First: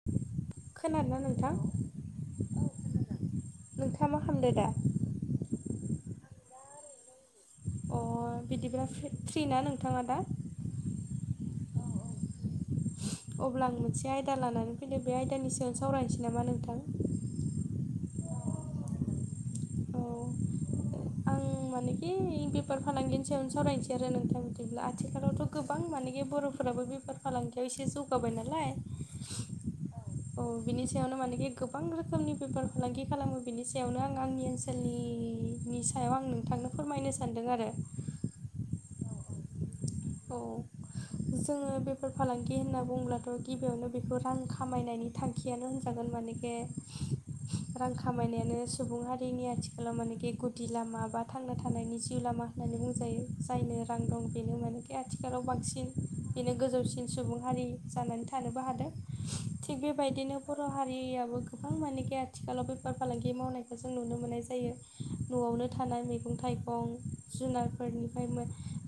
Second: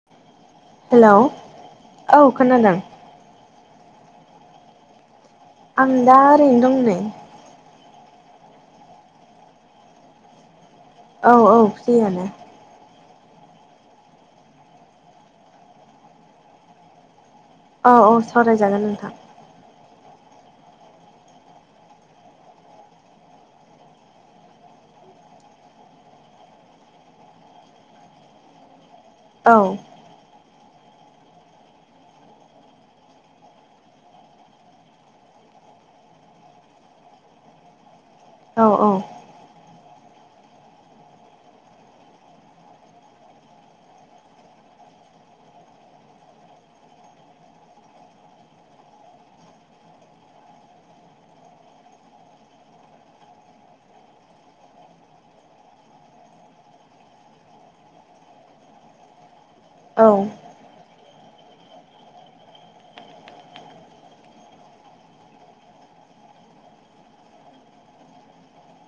[inaudible] Hello नोंथां औ खोनादों नोंथाङा मा खालामदो दा [inaudible] आं दा ओरैनो दं नै अ बिदिब्ला फ्रि ना नोंथाङा दा औ औ फ्रियानो अब्ला आं मोनसे आयदा लानानै फैदों बे आयदानि सायाव सावरायनोसै नामा नोंथां [inaudible] औ औ सावरायजागोन नोंथां औ आं आं मानेखि बेफार फालांगिनि सायावनो सावरायनोसै आरो नोंथां बिदिब्ला आथिखालावथ' गोबां माने बर'फोराबो बे बेफोर फालांगियाव एसे जौगाबाय नालाय औ औ बिनि सायावनो माने गोबां रोखोमनि बेफार फालांगि खालामो बेनि सायावनो आं आंनि ओनस सोलनि नि सायाव आं नोंथांनो फोरमायनो सानदों आरो [inaudible] औ औ [inaudible] औ जोङो बेफोर फालांगि होनना बुंङोब्लाथ' गिबियावनो बेखौ रां खामायनायनि थांखियानो होनजागोन मानेखे रां खामायनायानो सुबुं हारिनि आथिखालाव मानेखि गुदि लामा बा थांना थानायनि जिउ लामा होननानै बुंजायो जायनो रां दं बेनो माने बे आथिखालाव बांसिन बेनो गोजौसिन सुबुं हारि जानानै थानोबो हादों थिग औ बेबायदिनो बर' हारियाबो गोबां मानेखि आथिखालाव बेफार फालांगि मावनायखौ जों नुनो मोननाय जायो न'आवनो थानाय मैगं थाइगं जुनारफोरनिफ्राय मो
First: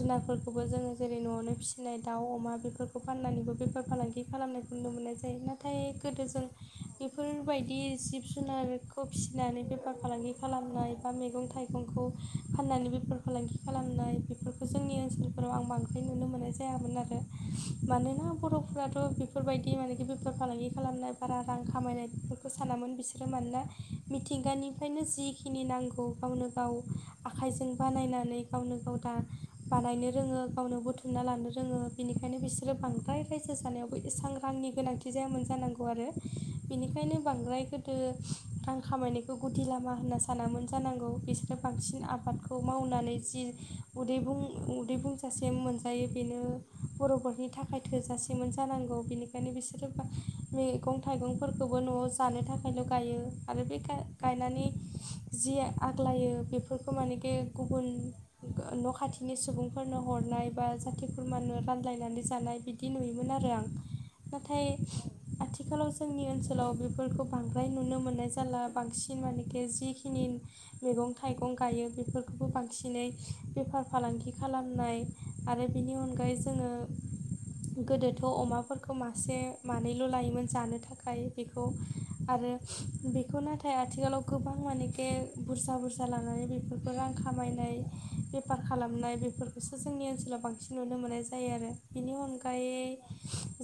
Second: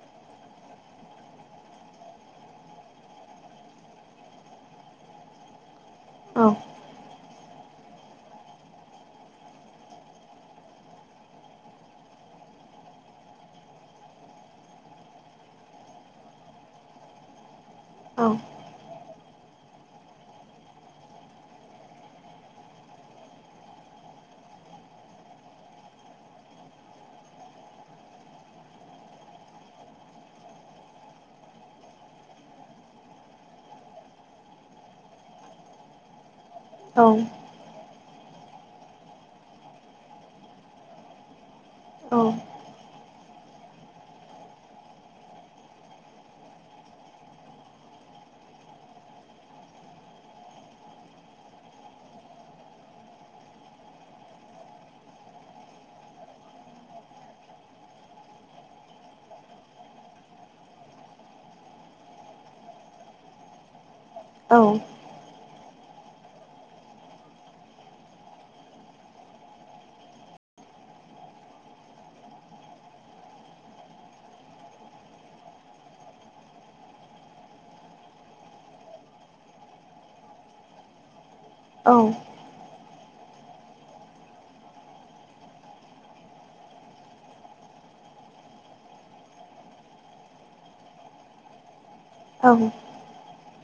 जुनारफोरखौ बो जोङो जेरै न'आवनो फिसिनाय दाउ अमा बेफोरखौ फाननानैबो बेफार फालांगि खालामनायखौ नुनो मोननाय जायो ना थाय गोदो जों औ बेफोरबायदि जिब जुनारखौ फिसिनानै बेफार फालांगि खालामनाय बा मैगं थाइ गंखौ फाननानै बेफार फालांगि खालामनाय बेफोरखौ जोंनि ओनसोल फोराव आं बांद्राय नुनो मोननाय जायामोन आरो मानोना औ बर'फोराथ' बि फोरबायदि माने बेफार फालांगि खालामनाय बारा रां खामायनायफोरखौ सानामोन बिसोरो मानोना मिथिंगानिफ्रायनो जिखिनि नांगौ गावनो गाव आखाइजों बानायनानै गावनो गाव दा बानायनो रोङो गावनो बुथुमना लानो रोङो बेनिखायनो बिसोरो बांद्राय रायजो जानायावबो एसेबां रांनि गोनांथि जायामोन जानांगौ आरो औ बेनिखायनो बांद्राय गो रां खामायनायखौ गुदि लामा होनना सानामोन जानांगौ बिसोरो बांसिन आबादखौ खौ मावनानै जि उदै बुं उदै बुंजासे मोनजायो बेनो बर'फोरनि थाखाय थोजासेमोन जानांगौ बेनि ओंखायनो बिसोरो मैगं थाइगंफोरखौबो न'आव जानो थाखायल' गायो आरो बे गायनानै जि आग्लायो बेफोरखौ मानेखि गुबुन न' खाथिनि सुबुं फोरनो हरनाय बा जाथि खुरमानो रानलायनानै जानाय बिदि नुयोमोन आरो आं औ नाथाय आथिखालाव जोंनि ओनसोलाव बेफोरखौ बांद्राय नुनो मोननाय जाला बांसिन मानेखि जिखिनि मैगं थाइगं गायो बेफोरखौबो बांसिनै बेफार फालांगि खालामनाय आरो बेनि अनगायै जोङो गोदोथ' अमाफोरखौ मासे मानैल' लायोमोन जानो थाखाय बेखौ औ आरो बेखौ नाथाय आथिखालाव गोबां मानेखे बुरजा बुरजा लानानै बेफोर रां खामायनाय बेफार खालामनाय बेफोरखौसो जोंनि ओनसोलाव बांसिन नुनो मोननाय जायो आरो बेनि अनगायै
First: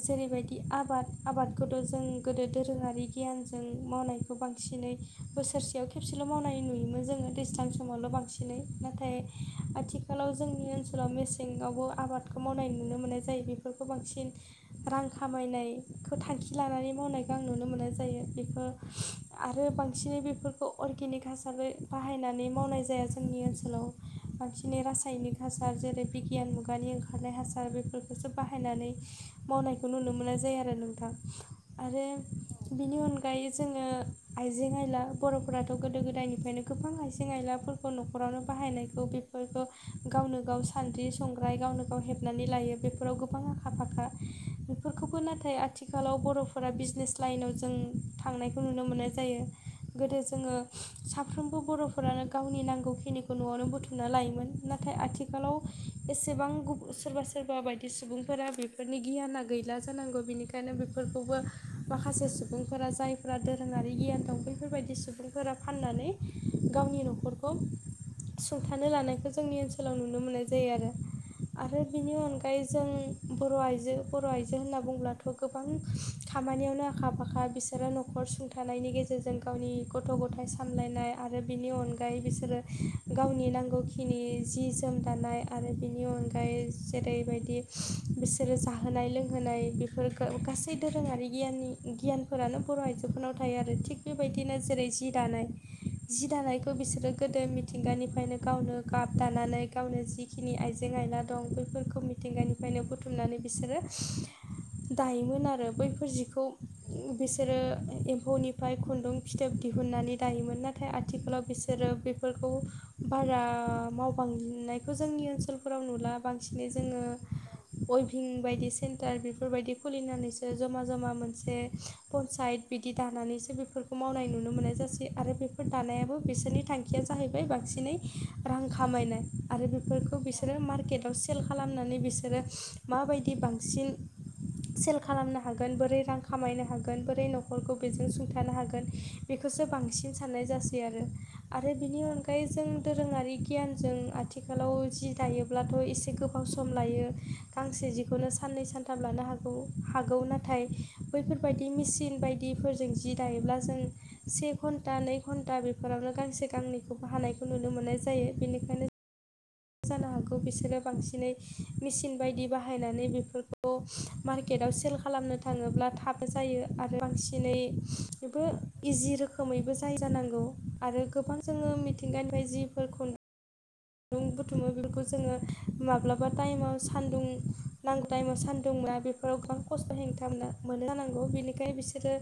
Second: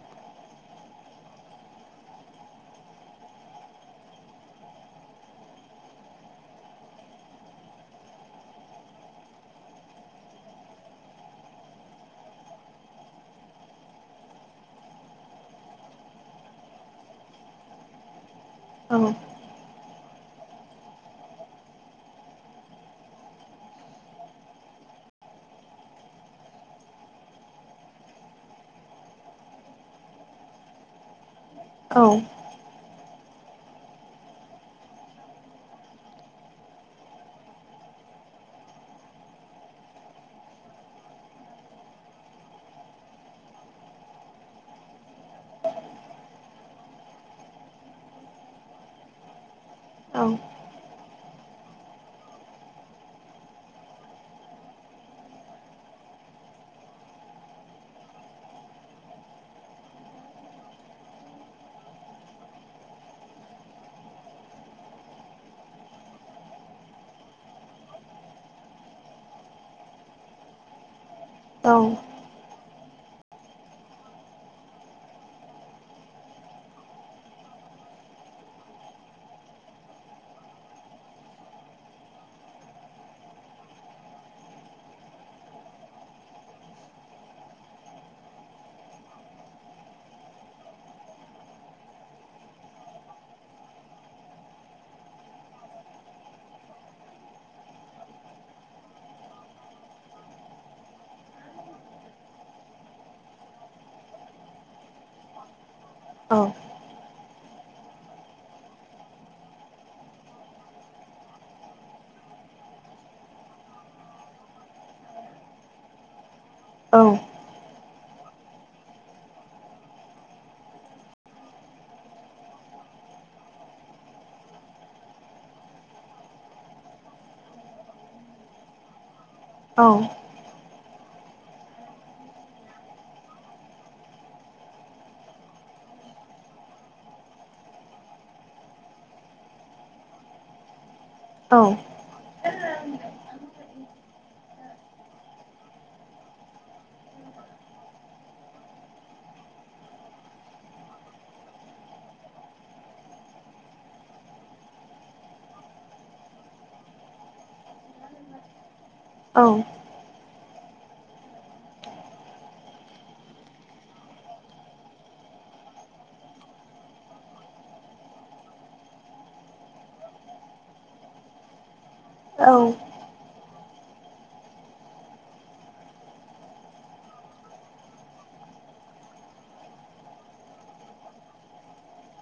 जेरैबायदि आबाद आबादखौथ' जों गोदो दोरोङारि गियानजों मावनायखौ बांसिनै बोसोरसेयाव खेबसेल' मावनाय नुयोमोन जोङो दैज्लां समावल' बांसिनै नाथाय आथिखालाव जोंनि ओनसोलाव मेसेङावबो आबादखौ मावनाय नुनो मोननाय जायो बेफोरखौ बांसिन रां खामायनायखो थांखि लानानै मावनायखौ आं नुनो मोननाय जायो बेखो औ आरो बांसिनै बेफोरखौ अर्गेनिक हासारै बाहायनानै मावनाय जाया जोंनि ओनसोलाव बांसिनै रासाय रासायनिक हासार जेरै बिगियान मुगानि ओंखारनाय हासार बेफोरखौसो बाहायनानै मावनायखौ नुनो मोननाय जाया आरो नोंथां आरो औ बिनि अनगायै जोङो आइजें आइला बर'फोराथ' गोदो गोदायनिफ्रायनो गोबां आइजें आइलाफोर न'खरावनो बाहायनायखौ बेफोरखौ गावनो गाव सान्द्रि संग्राय गावनो गाव हेबनानै लायो बेफोराव गोबां आखा फाखा बेफोरखौबो नाथाय आथिखालाव बर'फोरा बिजनेस लाइनाव जों थांनायखौ नुनो मोननाय जायो गोदो औ जोङो साफ्रोमबो बर'फोरानो गावनि नांगौखिनिखौ न'वावनो बुथुमना लायोमोन नाथाय नाथाय आथिखालाव एसेबां सोरबा सोरबा बायदि सुबुंफोरा बेफोरनि गियाना गैला जानांगौ बिनिखायनो बेफोरखौबो माखासे सुबुंफोरा जायफोरा दोरोङारि गियान दं बेफोरबायदि सुबुं फोरा फाननानै गावनि नखरखौ सुंथानो लानायखौ जोंनि ओनसो आथिखालाव नुनो मोननाय जायो आरो औ आरो बेनि अनगाय ओमफ्राय जों बर' आइजो बर' आइजो‌ होनना बुंब्लाथ' गोबां खामानियावनो आखा फाखा बि बिसोरो नखर सुंथानायनि गेजेरजों गावनि गथ' गथाइ सामलायनाय आरो बिनि अनगायै बिसोरो गावनि नांगौखिनि जि जोम दानाय आरो बिनि अनगायै जेरैबायदि बिसोरो जाहोनाय लोंहोनाय फोर गासै दोरोङारि गियाननि गियानफोरानो बर' आइजोफोरनाव थायो आरो थिग बेबायदिनो जेरै जि दानाय जि दानायखौ बिसोरो गोदो मिथिंगानिफ्रायनो गावनो गाब दानानै गावनो जिखिनि आइजें आयला दं बैफोरखौ मिथिंगानिफ्रायनो बुथुमनानै बिसोरो दायोमोन आरो बैफोर जिखौ बिसोरो एम्फौनिफ्राय खुन्दुं फिथोब दिहुननानै दायोमोन नाथाय आथिखालाव बिसोरो बे फोर बारा मावबांनायखौ जोंनि ओनसोलफोराव नुला बांसिनै जों औ अइभिं बायदि सेन्टार बेफोरबायदि खुलिनानैसो जमा जमा मोनसे पन्सायत बिदि दानानैसो बेफोरखौ मावनाय नुनो मोननाय जासै आरो बेफोर दानायाबो बिसोरनि थां खिया जाहैबाय बांसिनै रां खामायनाय आरो बेफोरखौ बि सोरो मार्केटाव सेल खालामनानै बिसोरो माबायदि बांसिन सेल खालामनो हागोन बोरै रां खामायनो हागोन बोरै नखरखौ बेजों सुंथानो हागोन बेखौसो बांसिन साननाय जासै आरो आरो बेनि अनगायै जों दोरोङारि गियानजों आथिखालाव जि दायोब्लाथ' एसे गोबाव सम लायो। गांसे जिखौनो साननै सानथाम लानो हौ हागौ नाथाय बैफोरबायदि मेचिन बायदिफोर जों जि दायोब्ला जों से घन्टा नै घन्टा बेफोरावनो गांसे गांनैखौबो हानायखौ नुनो मोननाय जायो। बेनिखायनो औ जानो हागौ बिसोरो बांसिनै मेजिन बायदि बाहायनानै बेफोरखौ मार्केटआव सेल खालामनो थाङोब्ला थाब जायो आरो बांसिनैबो इजि रोखोमैबो जायो जानांगौ आरो गोबां जोङो मिथिंगानिफ्राय जिफोर दुं बुथुमो बेफोरखौ जोङो माब्ला टाइमाव सान्दुं नांगौ टाइमाव सान्दुं मोना गोबां खस्थ' हेंथा मोनो जानांगौ बिनिखाय बिसोरो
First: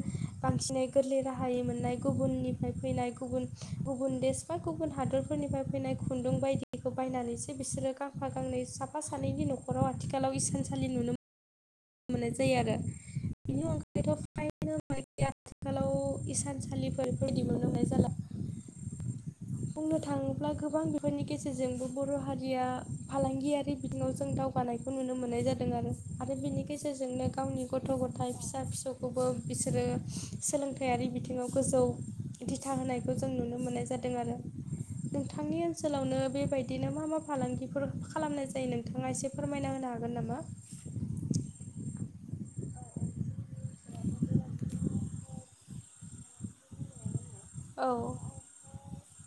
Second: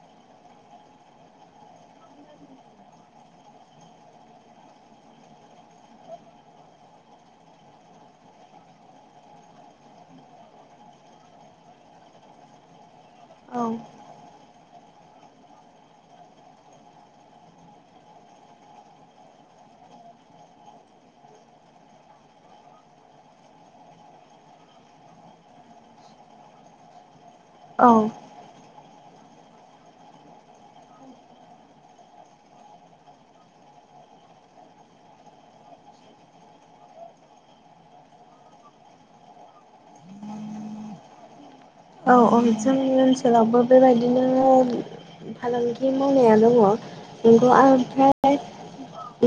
बांसिनै गोरलै राहायै मोननाय गुबुननिफ्राय फैनाय गुबुन गुबुन देश बा गुबुन हादरफोरनिफ्राय फैनाय खुन्दुं बायदि खौ बायनानैसो बिसोरो गांफा गांनै साफा सानैनि न'खराव आथिखालाव इसानसालि नुनो मोननाय जायो आरो बेनि अनगायैथ' [unintelligible] आथिखालाव इसानसालिफोर बायदि नुनो मोनाय जाला। [inaudible] बुंनो थाङोब्ला गोबां बिफोरनि गेजेरजोंबो बर' हारिया फालांगियारि बिथिङाव जों दाव जौगानायखौ नुनो मोननाय जादों आरो आरो बेनि गेजेरजोंनो गावनि गथ' गथाया फिसा फिसौ खौबो बिसोरो सोलोंथायारि बिथिङाव गोजौ दिथा होनायखौ जों नुनो मोननाय जादों आरो। नोंथांनि ओनसोलावनो बेबायदिनो मा मा फालांगिफोर खालामनाय जायो नोंथाङा एसे फोरमायना होनो हागोन नामा? [inaudible] औ औ जोंनि ओनसोलावबो बेबायदिनो फालांगि मावनाया दङ नंगौ औ ओमफ्राय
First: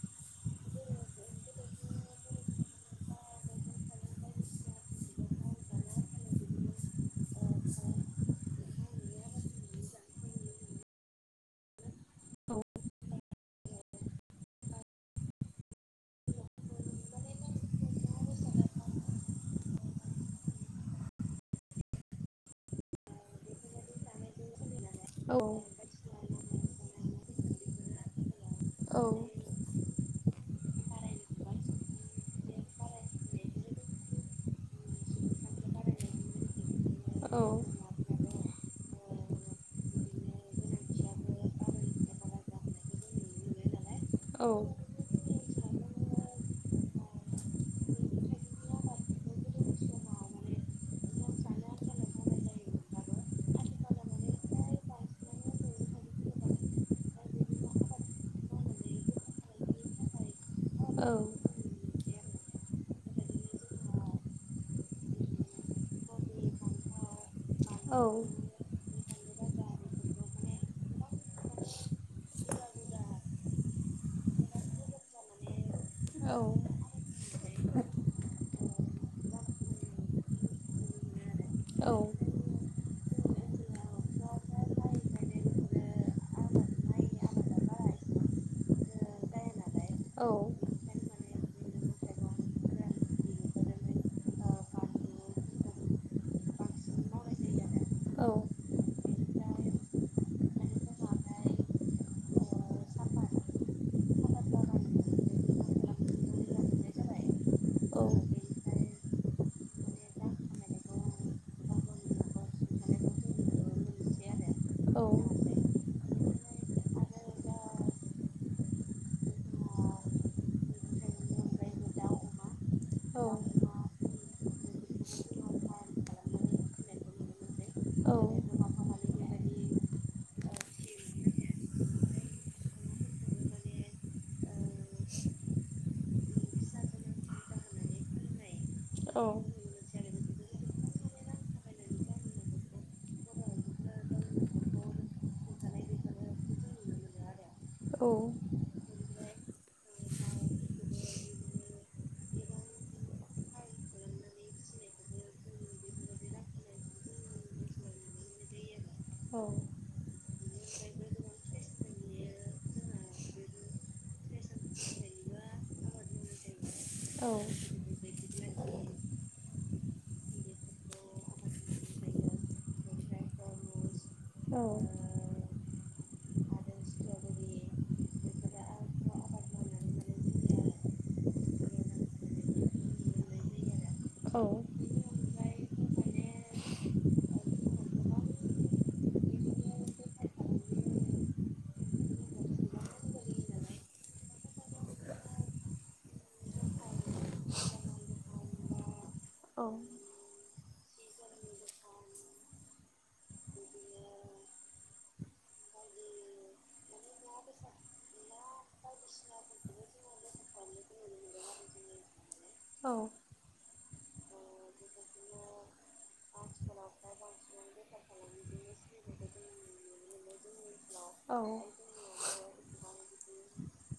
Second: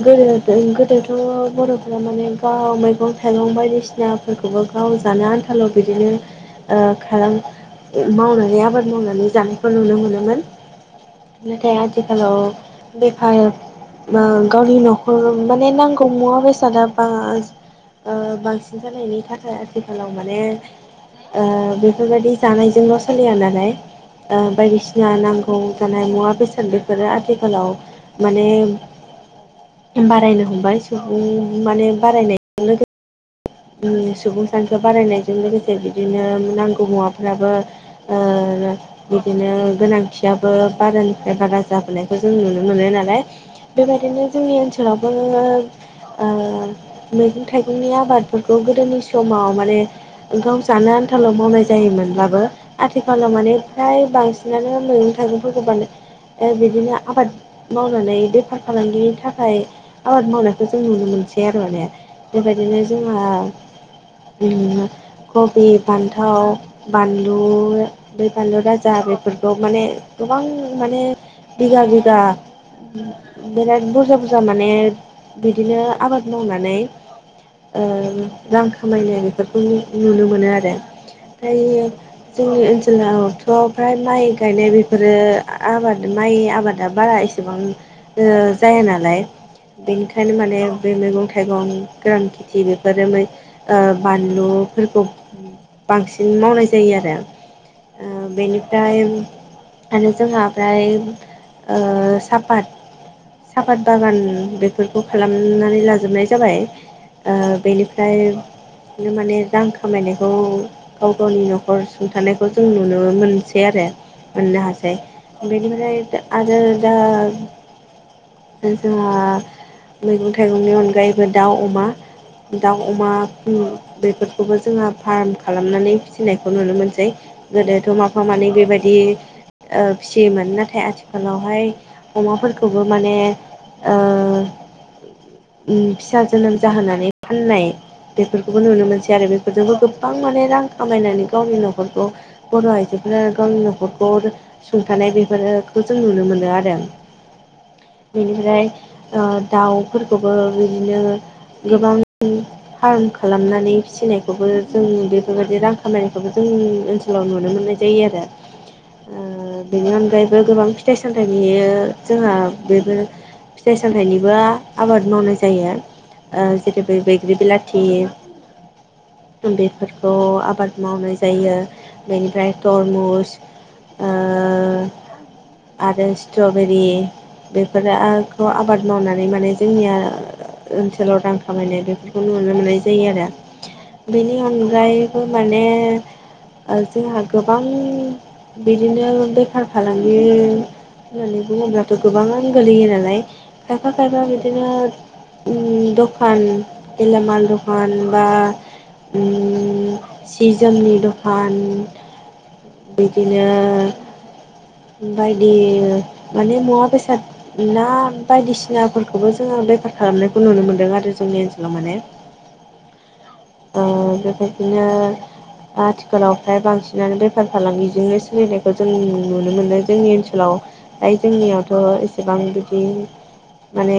गोदो गोदोथ' बर'फोरा माने गाव मैगं थाइगं बायदिसिना फोरखौबो गाव जानो आन्थाल' बिदिनो ओ खालाम मावनानै आबाद मावनानै जानायखौ नुनो मोनोमोन। नाथाय आथिखालाव बेफार ओ गावनि न'खर माने नांगौ मुवा बेसादा बा ओ बांसिन जानायनि थाखाय आथिखालाव माने ओ बेफोरबायदि जानायजोंल' सोलिया नालाय बायदिसिना औ नांगौ जानाय मुवा बेसाद बेफोरो आथिखालाव माने औ बारायनो हमबाय स माने बारायनायजों लोगोसे [inaudible] सुबुं सानखो बारायनायजों लोगोसे बिदिनो नांगौ मुवाफ्राबो औ ओ बिदिनो गोनांथियाबो बारानिफ्राय बारा जाबोनायखौ जों नुनो मोनो नालाय। बेबायदिनो औ जोंनि ओनसोलावबो ओ मैगं थाइगंनि आबाद फोरखौ गोदोनि समाव माने ओंखाम जानो आनथाल' मावनाय जायोमोनब्लाबो आथिखालाव माने फ्राय बांसिनानो मैगं थाइगंफोरखौनो बिदिनो आबाद मावनानै बेफार फालांगिनि थाखाय आबाद मावनायखौ जों नुनो मोनसै आरो माने। बेबायदिनो जोंहा कबि फान्थाव बानलु औ बै बानलु राजा बेफोर माने गोबां माने बिगा औ बिगा बिराद बुरजा बुरजा माने बिदिनो आबाद मावनानै ओ रां खामायनाय बेफोरखौ नुनो मोनो आरो दायो जोंनि ओनसोलाव थ' फ्राय माइ गायनाय बेफोरो आबाद माइ आबादा बारा एसेबां जाया नालाय बेनिखायनो माने बे मैगं थाइगं गोरान खे थि बेफोरो ओ बानलुफोरखौ बांसिन मावनाय जायो आरो ओ औ औ बेनिफ्राय आरो जोंहा ओमफ्राय ओ सापात सापाट सापात बागान बेफोरखौ खालामनानै लाजोबनाय जाबाय ओ औ बेनिफ्रायनो माने रां खामायनायखौ गाव गावनि न'खर सुंथानायखौ जों नुनो मोनसै आरो मोननो हासै बेनिफ्राय आरो दा औ [unintelligible] जोंहा मैगं थाइगंनि अनगायैबो दाउ अमा दाउ अमा बेफोरखौबो जोङो फार्म खालामनानै फिसिनायखौ नुनो मोनसै। गोदोथ' माफा मानै बेबायदि ओ फिसियोमोन नाथाय आथिखालावहाय अमाफोरखौबो माने ओ ओम फिसा जोनोम जाहोनाय फाननाय बेफोरखौबो नुनो मोनसै आरो बेफोरजोंबो गोबां माने रां खामायनानै गावनि न'खरखौ बर' आइजोफोरा गावनि न'खरखौ सुंथानाय बेफोरोफोरखौ जों नुनो मोनो आरो। बेनिफ्राय ओ दाउफोरखौबो बिदिनो गोबां [unintelligible] फार्म खालामनानै फिसिनायखौबो जों बेफोरबायदि रां खामायनायखौबो जों ओन सोलाव नुनो मोननाय जायो आरो ओ औ बेनि अनगायैबो गोबां फिथाइ सामथाइनि जोंहा बेबो फिथाइ सामथाइनिबो आबाद मावनाय जायो जेरै बे बैग्रि बिलाथि [unintelligible] बेफोरखौ आबाद मावनाय जायो। बेनिफ्राय तरमुस ओ औ आरो स्ट्रबेरि बेफोरखौ आबाद मावनानै माने जोंनिया ओ रां खामायनाय बेफोरखौ नुनो मोननाय जायो आरो औ बेनि अनगायै खौ माने ओ जोंहा गोबां बिदिनो बेफार फालांगि होननानै बुङोब्लाथ' गोबाङानो गोलैयो नालाय खायफा खायफा बिदिनो उम [inaudible] दखान गलामाल दखान बा उम सि जोमनि दखान बिदिनो बदि माने मुवा बेसाद ना बायदिसिनाफोरखौबो जोङो बेफार खालामनायखौ नुनो मोनदों आरो जोंनि ओनसोलाव माने औ ओ बेबायदिनो आथिखालाव फ्राय बांसिनानो बे फार फालांगिजोंनो सोलिनायखौ जों नुनो मोनो जोंनि ओनसोलाव दायो जोंनियावथ' एसे गोबां बिदि माने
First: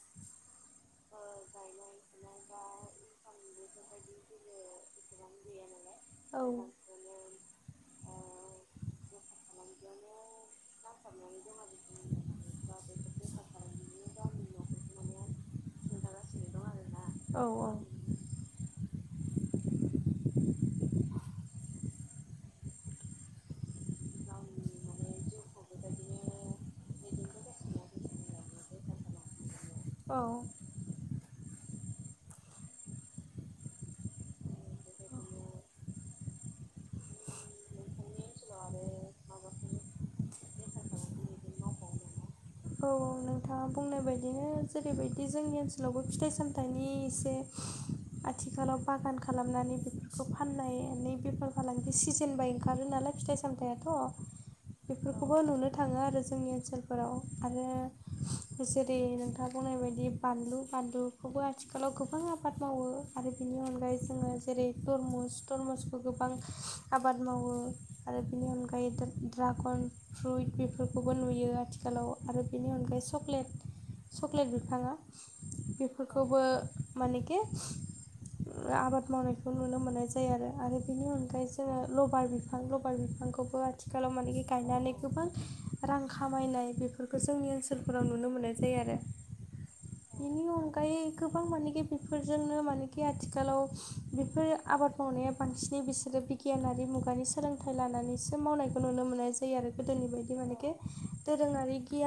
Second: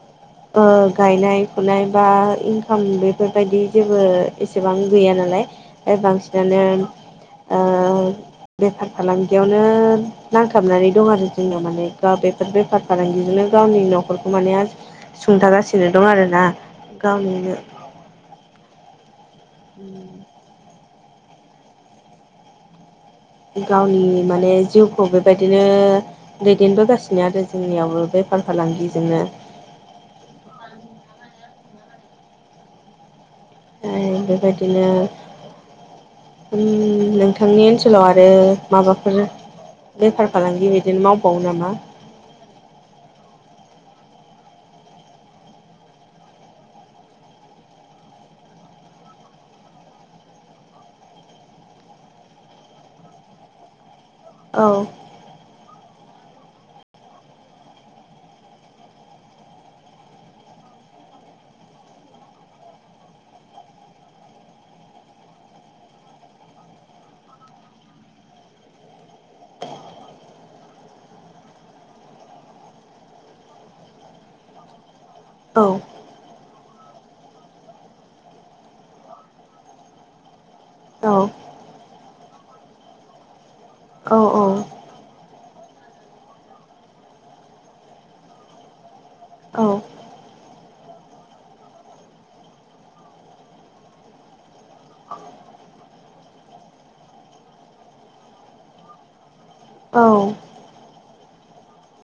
[inaudible] ओ‌ गायनाय फुनाय बा इनकाम बेफोरबायदि जेबो एसेबां गैया नालाय। ए बांसिनानो ओ [inaudible] बेफार फालांगियावनो नांथाबनानै दं आरो जोंनाव माने गा बे बेफार फालांगिजोंनो गावनि न'खरखौ माने सुंथागासिनो दं आरोना। गावनिनो [inaudible] उम उम गावनि माने जिउखौ बेबायदिनो दैदेनबोगासिनो आरो जोंनियावबो बेफार फालांगिजोंनो औ आरो बेबायदिनो ओम नोंथांनि ओनसोलाव आरो माबाफोर बेफार फालांगि बिदिनो मावबावो नामा? औ नोंथाङा बुंनाय बायदिनो जेरैबायदि जोंनि ओनसोलावबो फिथाइ सामथाइनि एसे आथिखालाव बागान खालामनानै बेफोरखौ फाननानै बेफार फालांगि सिजोन बाय ओंखारो नालाय फिथाइ सामथायाथ' औ बेफोरखौबो नुनो थाङो आरो जोंनि ओनसोलफोराव आरो जेरै नोंथाङा बुंनाय बायदि बानलु बानलुखौबो आथिखालाव गोबां आबाद मावो आरो बेनि अनगायै जोङो जेरै तरमुस थरमुसखौ गोबां आबाद मावो आरो बेनि अनगायै दा ड्रागन फ्रुइट बेफोरखौबो नुयो आथि खालाव आरो बेनि अनगायै चक्लेट चक्लेट बिफाङा औ बेफोरखौबो माने के आबाद मावनायखौ नुनो मोननाय जायो आरो आरो बिनि औ अनगायै जोङो लबार बिफां लबार बिफांखौबो आथिखालाव औ मानि गायनानै गोबां रां खामायनाय बेफोरखो जोंनि ओनसोलफोराव नुनो मोननाय जायो आरो औ बेनि अनगायै गोबां मानेखि बेफोरजोंनो मानेखि आथिखालाव बेफोरो आबाद मावनाया बांसिनै बिसोरो बिगियानारि मुगानि सोलोंथाइ लानानैसो मावनायखौ नुनो मोननाय जायो आरो गोदोनि औ औ बायदि मानेखि दोरोङारि गियान